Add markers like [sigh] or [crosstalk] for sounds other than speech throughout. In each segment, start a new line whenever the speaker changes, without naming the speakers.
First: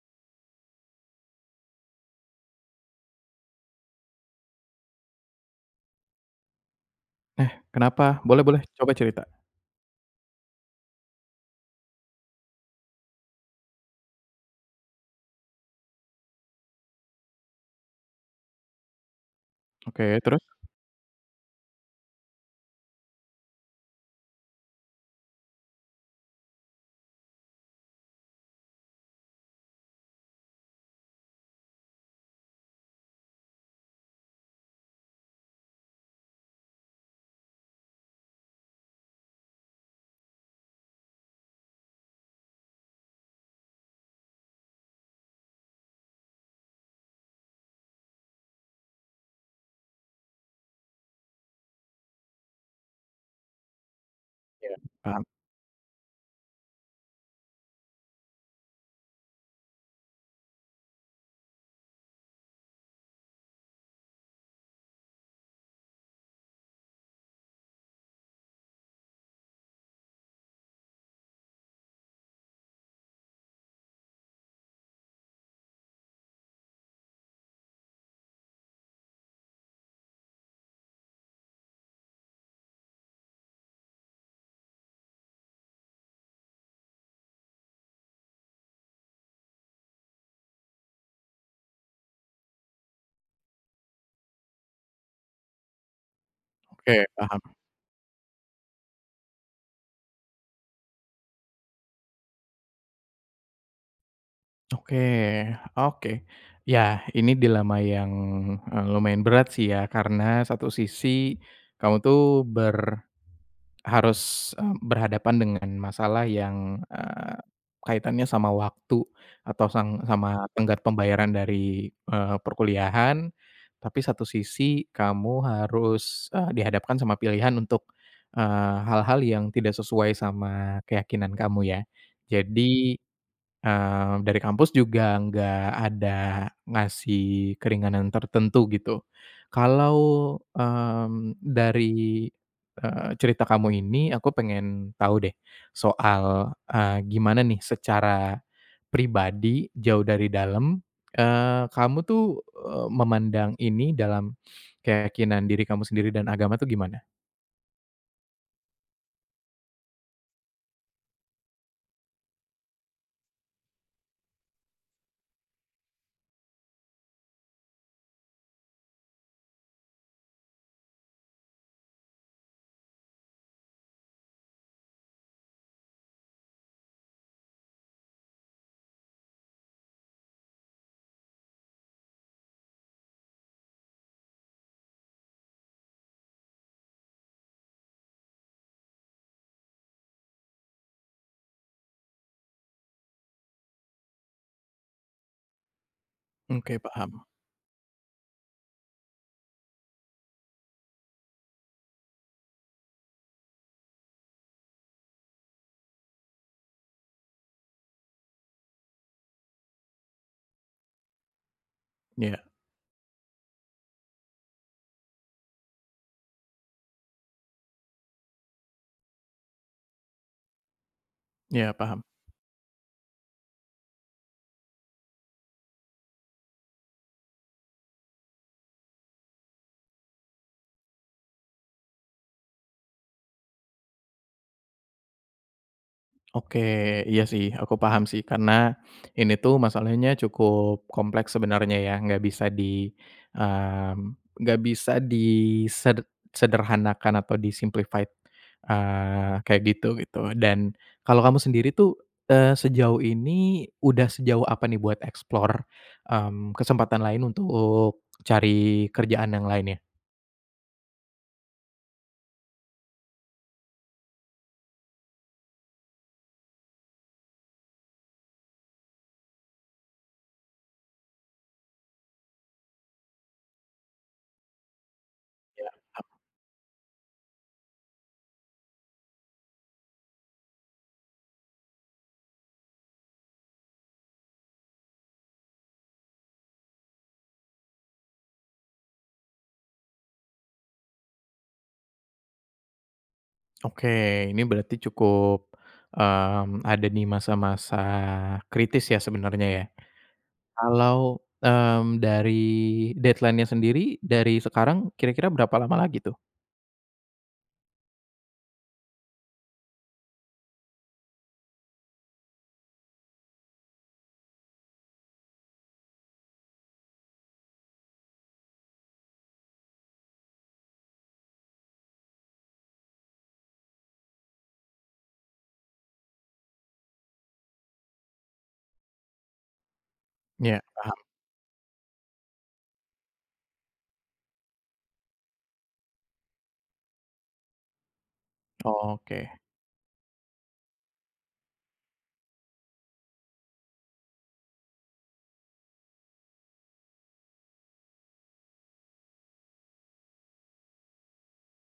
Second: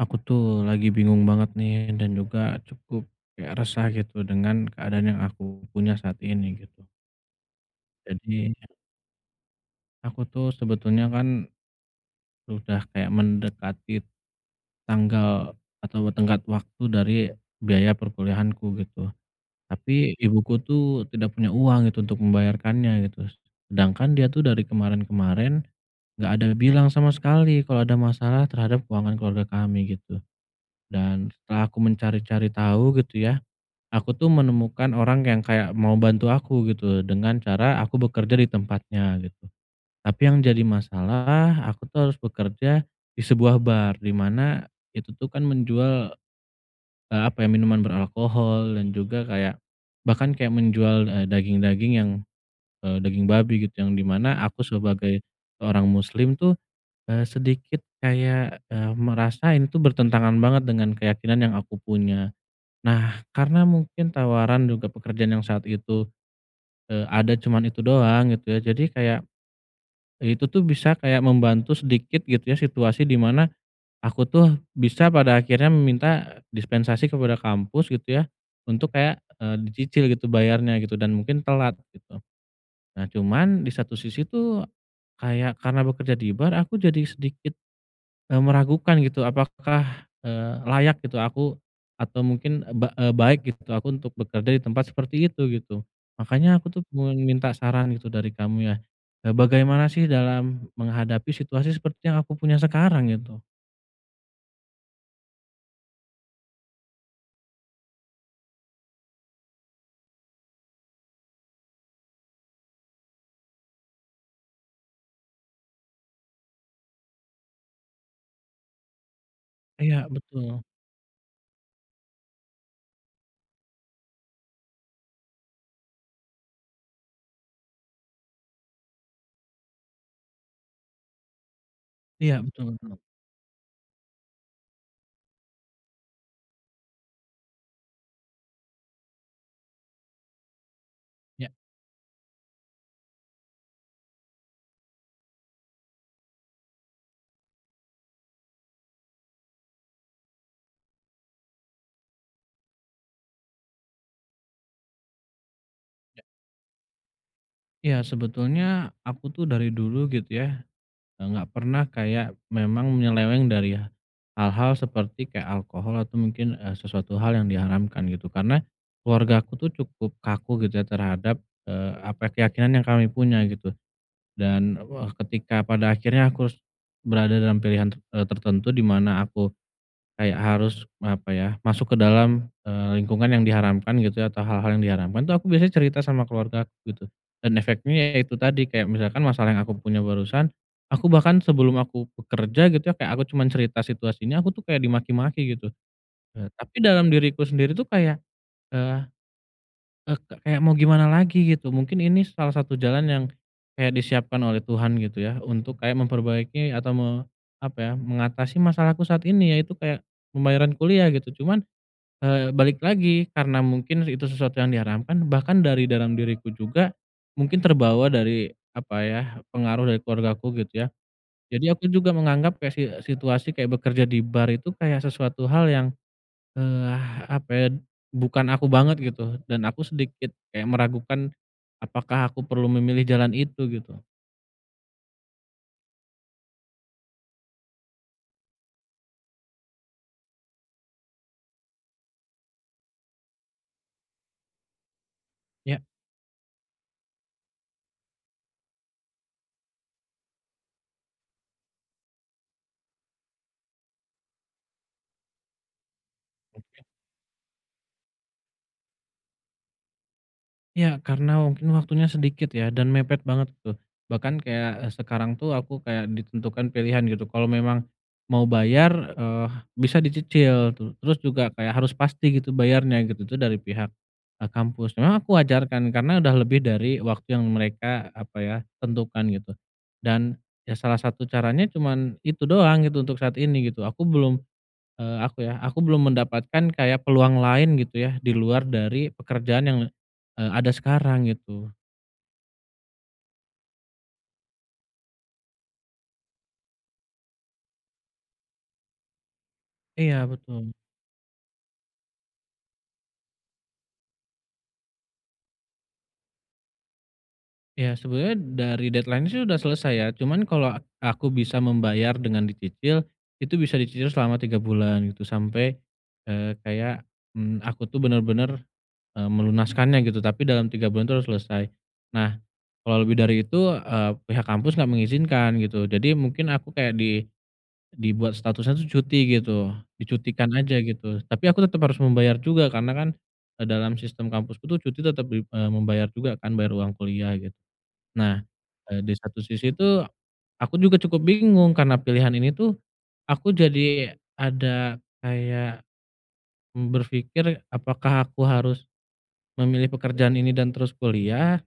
Aku tuh lagi bingung banget nih, dan juga cukup kayak resah gitu dengan keadaan yang aku punya saat ini, gitu.
Eh, kenapa? Boleh
Jadi
boleh. Coba cerita.
Aku tuh sebetulnya kan udah kayak mendekati tanggal atau tenggat waktu dari biaya perkuliahanku, gitu. Tapi
Oke. Terus?
ibuku tuh, tidak punya uang gitu untuk membayarkannya gitu. Sedangkan dia tuh dari kemarin-kemarin nggak ada bilang sama sekali kalau ada masalah terhadap keuangan keluarga kami, gitu. Dan setelah aku mencari-cari tahu gitu ya, aku tuh menemukan orang yang kayak mau bantu aku gitu loh, dengan cara aku bekerja di tempatnya, gitu. Tapi yang jadi masalah, aku tuh harus bekerja di sebuah bar, di mana itu tuh kan menjual, eee apa ya? Minuman beralkohol dan juga kayak bahkan kayak menjual, eee, daging-daging yang, eee, daging babi gitu. Yang di mana aku
Oke,
sebagai
paham.
orang muslim tuh, eee, sedikit kayak, eee, merasa ini itu bertentangan banget dengan keyakinan yang aku punya. Nah, karena mungkin tawaran juga pekerjaan yang saat itu, eee, ada cuman itu doang gitu ya, jadi kayak itu tuh bisa kayak membantu sedikit gitu ya situasi di mana, aku tuh bisa pada akhirnya meminta dispensasi kepada kampus gitu ya untuk kayak, eee, dicicil gitu bayarnya, gitu dan mungkin telat, gitu. Nah, cuman di satu sisi tuh kayak karena bekerja di bar aku jadi sedikit, eee, meragukan gitu, apakah, eee, layak gitu aku? Atau mungkin, eee, ba eee, baik gitu aku untuk bekerja di tempat seperti itu, gitu? Makanya aku tuh
Oke,
pengen
paham.
minta saran gitu dari kamu ya, eee, bagaimana sih dalam menghadapi situasi seperti yang aku punya sekarang gitu?
Oke, oke. Yah, ini dilema yang, eee, lumayan berat sih ya. Karena satu sisi kamu tuh ber harus, eee, berhadapan dengan masalah yang, eee, kaitannya sama waktu atau sang
Iya,
sama
betul.
tenggat pembayaran dari, eee, perkuliahan. Tapi satu sisi, kamu harus, eee, dihadapkan sama pilihan untuk, eee, hal-hal yang tidak sesuai sama keyakinan Kamu ya.
Iya, betul betul.
Jadi, eee, dari kampus juga nggak ada ngasih keringanan tertentu gitu. Kalau, mmm,
Ya.
dari, eee, cerita kamu ini, aku pengen tahu deh soal, eee, gimana nih secara pribadi jauh dari dalam, eee, kamu tuh, eee, memandang ini dalam [sniffs] keyakinan diri kamu sendiri
Ya.
dan agama tuh gimana?
Ya, sebetulnya aku tuh dari dulu gitu ya, eee, enggak pernah kayak memang nyeleweng dari h hal-hal seperti kayak alkohol atau mungkin, eee, sesuatu hal yang diharamkan, gitu. Karena keluargaku tuh cukup kaku gitu ya terhadap, eee, apa, keyakinan yang kami punya, gitu. Dan wah, Ketika pada akhirnya aku harus berada dalam pilihan ter eee, tertentu dimana aku kayak harus, apa ya, masuk ke dalam, eee, lingkungan yang diharamkan gitu ya, atau hal-hal yang diharamkan tuh aku biasanya cerita sama keluargaku, gitu. Dan efeknya ya itu tadi, kayak misalkan masalah yang aku punya barusan, aku bahkan sebelum aku bekerja gitu ya, kayak aku cuma cerita situasinya, aku tuh kayak dimaki-maki gitu. Eee,
Oke,
tapi dalam
paham.
diriku sendiri tuh kayak, eee, eee, ke kayak mau gimana lagi, gitu? Mungkin ini salah satu jalan yang kayak disiapkan oleh Tuhan, gitu ya. Untuk kayak memperbaiki atau me apa ya, mengatasi masalahku saat ini, ya itu kayak pembayaran kuliah, gitu. Cuman,
Iya.
eee, balik lagi karena mungkin itu sesuatu yang diharamkan, bahkan dari dalam diriku juga mungkin terbawa dari, apa ya, pengaruh dari keluargaku gitu ya. Jadi
Iya,
aku
paham.
juga menganggap kayak si situasi kayak bekerja di bar itu, kayak sesuatu hal yang, eee, apa ya, bukan aku banget gitu, dan aku sedikit kayak meragukan apakah aku perlu memilih jalan itu, gitu?
Oke. Iya sih, aku paham sih. Karena ini tuh masalahnya cukup kompleks sebenarnya ya, nggak bisa di, mmm, enggak bisa
Ya.
diseder sederhanakan atau di-simplified, eee, kayak gitu gitu. Dan kalau kamu sendiri tuh, eee, sejauh ini udah sejauh apa nih buat explore, mmm,
Oke.
kesempatan lain untuk cari kerjaan yang lainnya?
Ya, karena mungkin waktunya sedikit ya dan mepet banget tuh. Bahkan kayak, eee, sekarang tuh aku kayak ditentukan pilihan gitu. Kalau memang mau bayar, eee, bisa dicicil. Tu terus juga kayak, harus pasti gitu bayarnya, gitu. Itu dari pihak, eee, kampus. Memang aku
Ya,
wajarkan
ham.
karena udah lebih dari waktu yang mereka, apa ya, tentukan gitu. Dan, ya salah satu caranya cuman itu doang gitu untuk saat ini, gitu. Aku belum, eee, aku ya, aku belum mendapatkan kayak peluang lain gitu ya, di luar dari pekerjaan yang, eee, ada sekarang, gitu.
Oke. Ini berarti cukup, mmm, ada di masa-masa kritis ya sebenarnya ya?
Iya, betul.
Kalau, mmm, dari deadline-nya sendiri dari sekarang, kira-kira berapa lama lagi tuh?
Ya, sebetulnya dari deadline-nya sih udah selesai ya. Cuman kalo a aku bisa membayar dengan dicicil, itu bisa dicicil selama 3 bulan gitu, sampai, eee, kayak, mmm, aku tuh bener-bener, eee, melunaskannya gitu, tapi dalam 3 bulan itu harus selesai. Nah, kalo lebih dari itu, eee, pihak kampus enggak mengizinkan gitu. Jadi mungkin aku kayak di dibuat statusnya tuh cuti gitu. Dicutikan
Iya,
aja
paham.
gitu, tapi aku tetap harus membayar juga karena kan dalam, eee, sistem kampusku tuh cuti tetap dim eee, membayar juga kan, bayar uang kuliah gitu. Nah,
Oh,
eee, di
oke.
satu sisi tuh aku juga cukup bingung, karena pilihan ini tuh aku jadi ada kayak, mmm, berfikir apakah aku harus memilih pekerjaan ini dan terus kuliah?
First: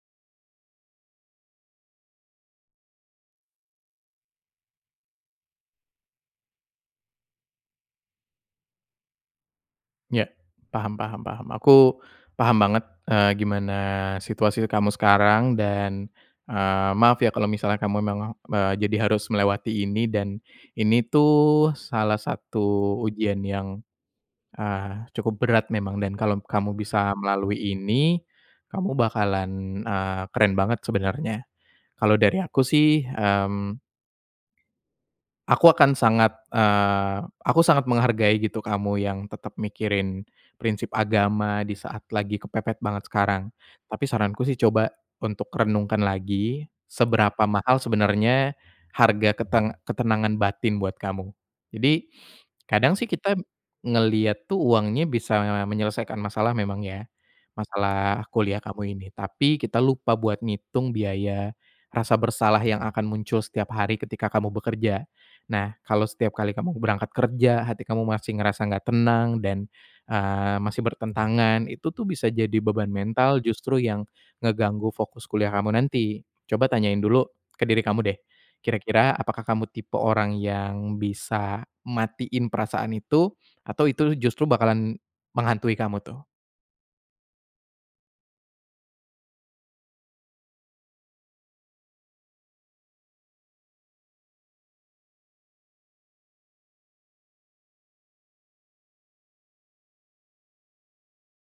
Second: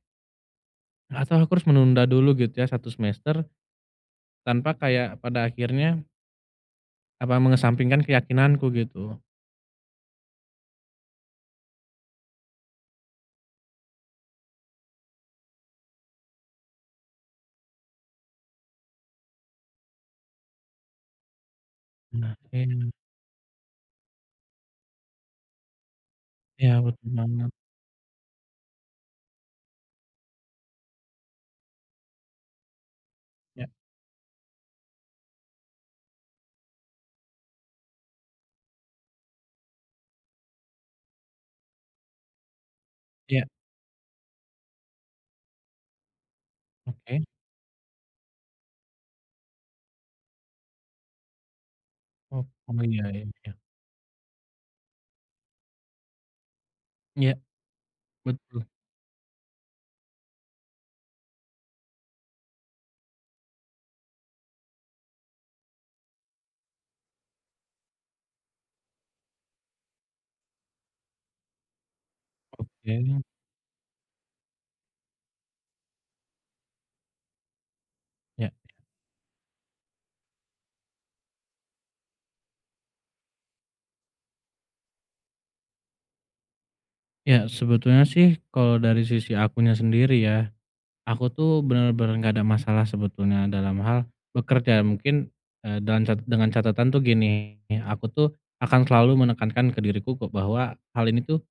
Atau aku harus menunda dulu gitu ya 1 semester, tanpa kayak pada akhirnya apa mengesampingkan keyakinanku, gitu?
Ya. Paham paham paham. Aku paham banget, eee, gimana situasi kamu sekarang, dan, eee, maaf ya kalau misalnya kamu memang me jadi harus melewati ini. Dan ini tuh salah
Nah, ya memang.
satu ujian yang, eee, cukup berat memang dan kalom
Ya,
kamu
betul
bisa
banget.
melalui ini, kamu bakalan, eee, keren banget sebenarnya. Kalo dari aku sih,
Ya.
hmm, aku akan sangat, eee, aku sangat menghargai gitu kamu yang tetap mikirin prinsip agama di saat lagi kepepet banget
Ya.
sekarang. Tapi saranku sih coba untuk renungkan lagi,
Oke.
seberapa mahal sebenarnya harga keteng ketenangan batin buat kamu. Jadi,
Oh. Oh,
kadang
ya
sih
ya
kita
ya.
ngelihat tuh uangnya bisa menyelesaikan masalah memang ya.
Iya.
Masalah kuliah
Betul.
kamu ini, tapi kita lupa buat ngitung biaya rasa bersalah yang akan muncul setiap hari ketika kamu bekerja. Nah, kalau setiap kali kamu berangkat kerja, hati kamu masih ngerasa nggak tenang dan, eee, masih bertentangan, itu tuh bisa jadi beban
Oke.
mental justru yang ngeganggu fokus kuliah kamu nanti. Coba tanyain dulu ke diri kamu deh,
Ya.
kira-kira apakah kamu tipe orang yang bisa matiin perasaan itu? Atau itu justru bakalan menghantui kamu tuh?
Ya, sebetulnya sih kalau dari sisi akunya sendiri ya, aku tuh bener-bener gak ada masalah sebetulnya dalam hal bekerja. Mungkin, eee, dan cet dengan catatan tuh gini, aku tuh akan selalu menekankan ke diriku ku bahwa hal ini tuh,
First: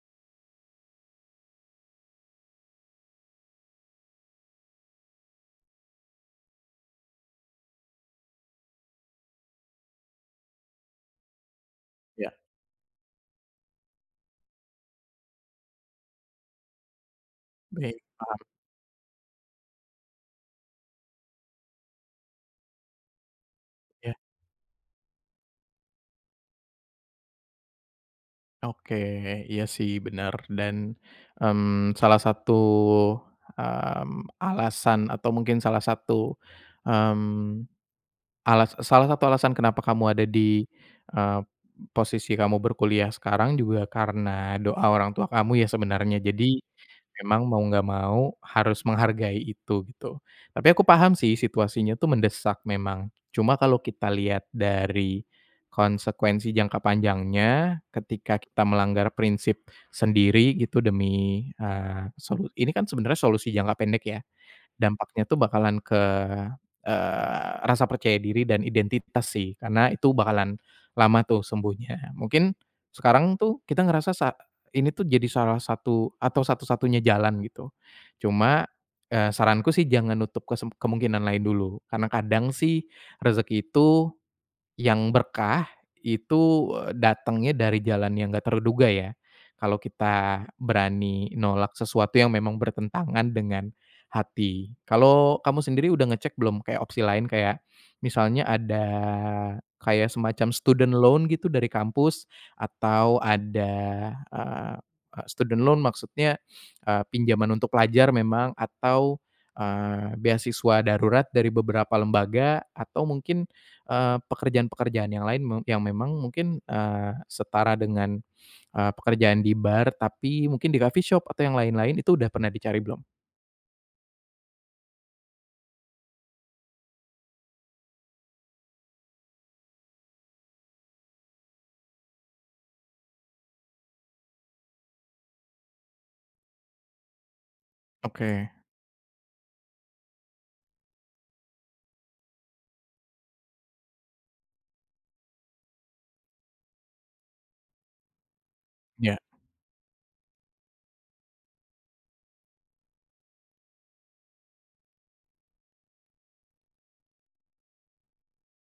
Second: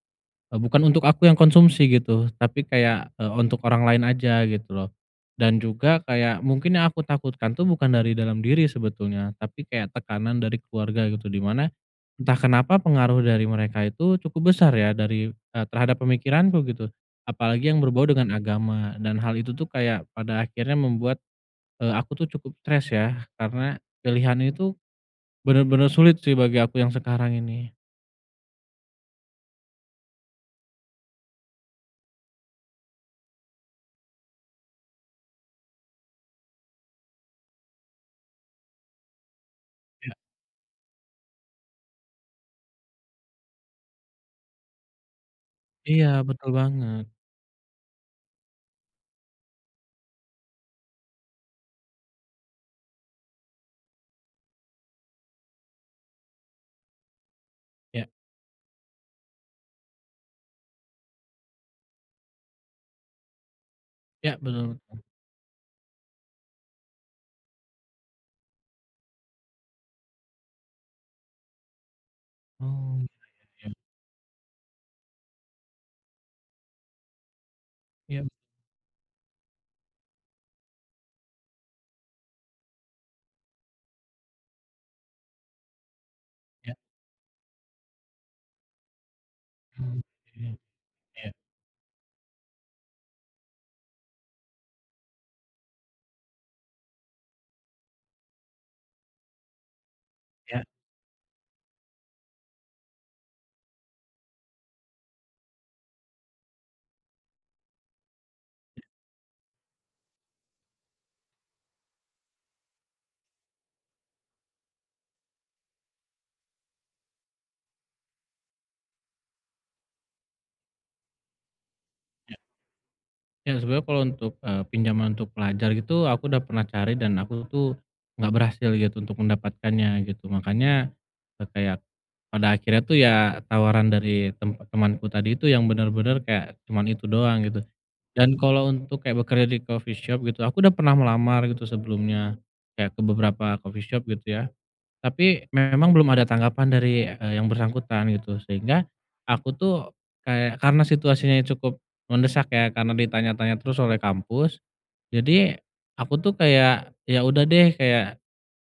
eee, bukan untuk aku yang konsumsi gitu tapi kayak, eee, untuk orang lain aja, gitu loh. Dan juga, kayak mungkin yang aku takutkan tuh bukan dari dalam diri sebetulnya, tapi kayak tekanan dari keluarga gitu. Di mana, entah
Ya.
kenapa pengaruh dari mereka itu cukup besar ya dari, eee, terhadap pemikiranku, gitu. Apalagi yang
Baik.
berbau dengan
Paham.
agama, dan hal itu tuh kayak pada akhirnya membuat, eee, aku tuh cukup stres ya, karena
Iya.
pilihan itu bener-bener sulit sih bagi aku yang sekarang ini.
Oke. Iya sih bener. Dan, mmm, salah satu, mmm, alasan atau mungkin salah satu, mmm, alas salah satu alasan kenapa kamu
Iya.
ada di, eee, posisi kamu berkuliah sekarang juga karena doa orang tua kamu ya
Iya,
sebenarnya.
betul
Jadi,
banget.
memang mau nggak mau harus menghargai itu, gitu. Tapi aku paham sih situasinya tuh mendesak memang, cuma kalau kita lihat dari konsekuensi jangka panjangnya,
Iya.
ketika kita melanggar prinsip sendiri gitu demi, eee, solu ini kan sebenarnya solusi jangka pendek, ya?
Iya, bener bener.
Dampaknya tuh bakalan ke, eee, rasa percaya diri dan identitas sih, karena itu bakalan lama tuh sembuhnya. Mungkin
Oh, iya
sekarang tuh
iya iya.
kita ngerasa sa ini tuh, jadi salah satu atau satu-satunya jalan, gitu.
Iya.
Cuma, eee, saranku sih jangan nutup kesemp kemungkinan lain dulu, karena kadang sih rezeki itu, yang berkah, itu
Ya.
datangnya dari jalan yang nggak terduga ya. Kalau
Hmm,
kita
iya,
berani
iya.
nolak sesuatu yang memang bertentangan dengan hati. Kalo kamu sendiri, udah ngecek belum kayak opsi lain? Kayak misalnya ada kayak semacam
Iya.
student loan gitu dari kampus? Atau ada, eee, student loan maksudnya, eee, pinjaman untuk pelajar memang atau, eee, beasiswa darurat dari beberapa lembaga? Atau mungkin, eee, pekerjaan-pekerjaan yang lain, me yang memang mungkin, eee, setara dengan, eee, pekerjaan di bar? Tapi mungkin di coffee shop atau yang lain-lain? Itu udah
Ya.
pernah dicari belum?
Ya, sebenernya kalo untuk, eee, pinjaman untuk pelajar gitu aku udah pernah cari dan aku tuh nggak berhasil gitu untuk mendapatkannya, gitu. Makanya, eee, kayak pada akhirnya tuh ya tawaran dari tempat temanku tadi itu yang bener-bener kayak cuman itu doang, gitu. Dan
Oke.
kalo untuk kayak bekerja di coffee shop gitu, aku udah pernah melamar gitu sebelumnya, kayak ke beberapa coffee shop gitu ya, tapi memang belum ada tanggapan dari, eee, yang bersangkutan gitu. Sehingga
Ya.
aku tuh kayak karena situasinya cukup mendesak ya, karena di tanya-tanya terus oleh kampus, jadi aku tuh kayak ya udah deh kayak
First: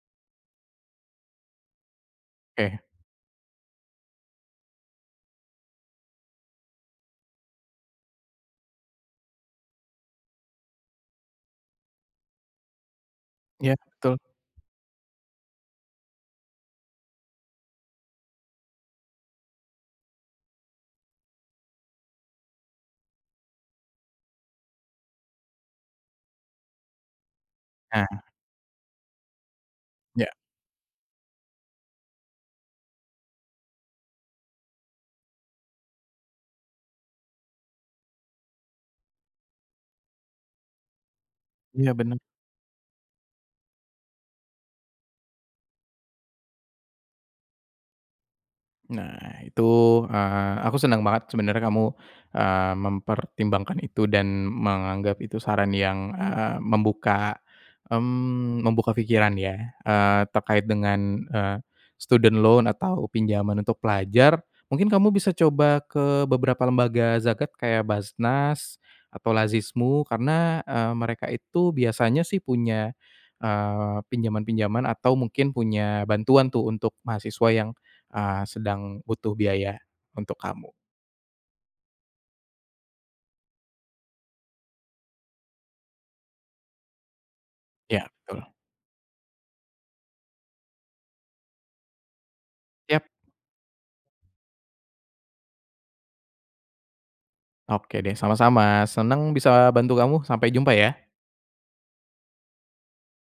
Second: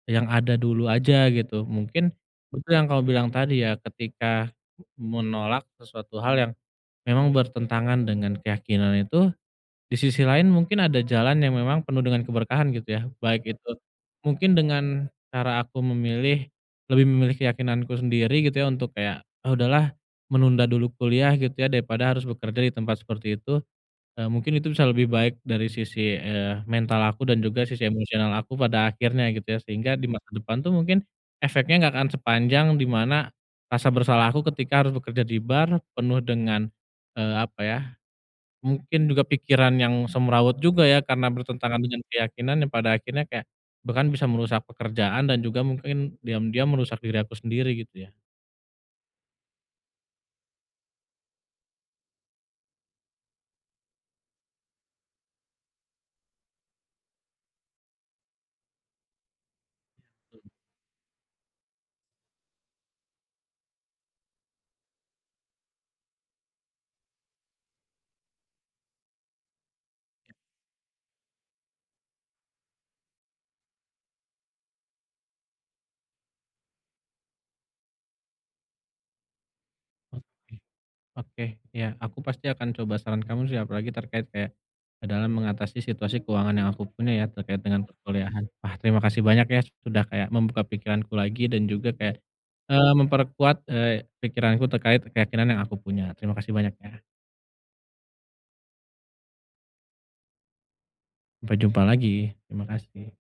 yang ada dulu aja gitu. Mungkin betul
Ke.
yang kamu bilang tadi ya, ketika menolak sesuatu hal yang memang bertentangan dengan keyakinan itu, di sisi lain mungkin ada jalan yang memang penuh dengan keberkahan gitu ya. Baik itu
Ya betul.
mungkin dengan cara aku memilih, lebih memilih keyakinanku sendiri gitu ya untuk kayak, ah udahlah menunda dulu kuliah gitu ya daripada harus bekerja di tempat seperti itu, eee, mungkin itu bisa lebih baik dari sisi, eee, mental aku dan juga sisi
Nah.
emosional aku, pada akhirnya gitu ya. Sehingga di masa
Ya.
depan tuh mungkin efeknya gak akan sepanjang di mana rasa bersalah aku ketika harus bekerja di bar, penuh dengan, eee, apa ya, mungkin juga pikiran yang semrawut juga ya karena bertentangan
Iya,
dengan
bener.
keyakinan, yang pada akhirnya kayak bahkan bisa merusak pekerjaan dan juga mungkin diam-diam merusak diri aku sendiri, gitu ya?
Nah, itu, eee, aku senang banget sebenarnya kamu, eee, mempertimbangkan itu dan menganggap itu saran yang, eee, membuka, mmm, membuka pikiran ya. Eee,
Ya tul.
terkait dengan, eee, student loan atau pinjaman untuk pelajar, mungkin kamu bisa coba ke beberapa lembaga zakat, kayak Baznas atau Lazismu karena, eee, mereka itu biasanya sih punya, eee, pinjaman-pinjaman atau mungkin punya bantuan tuh untuk mahasiswa yang, eee, sedang butuh biaya untuk
Oke,
kamu.
oke, ya. Aku pasti akan coba saran kamu sih. Apalagi terkait kayak, eee, dalam mengatasi situasi keuangan yang aku punya ya, terkait dengan
Ya,
perkuliahan.
betul.
Wah, terima kasih banyak ya. Sudah kayak membuka pikiranku lagi dan juga kayak, eee,
Yap.
memperkuat, eee, pikiranku terkait keyakinan yang aku punya. Terima kasih banyak ya.
Oke deh, sama-sama. Senang bisa bantu kamu. Sampai jumpa ya.
Sampai jumpa lagi. Terima kasih.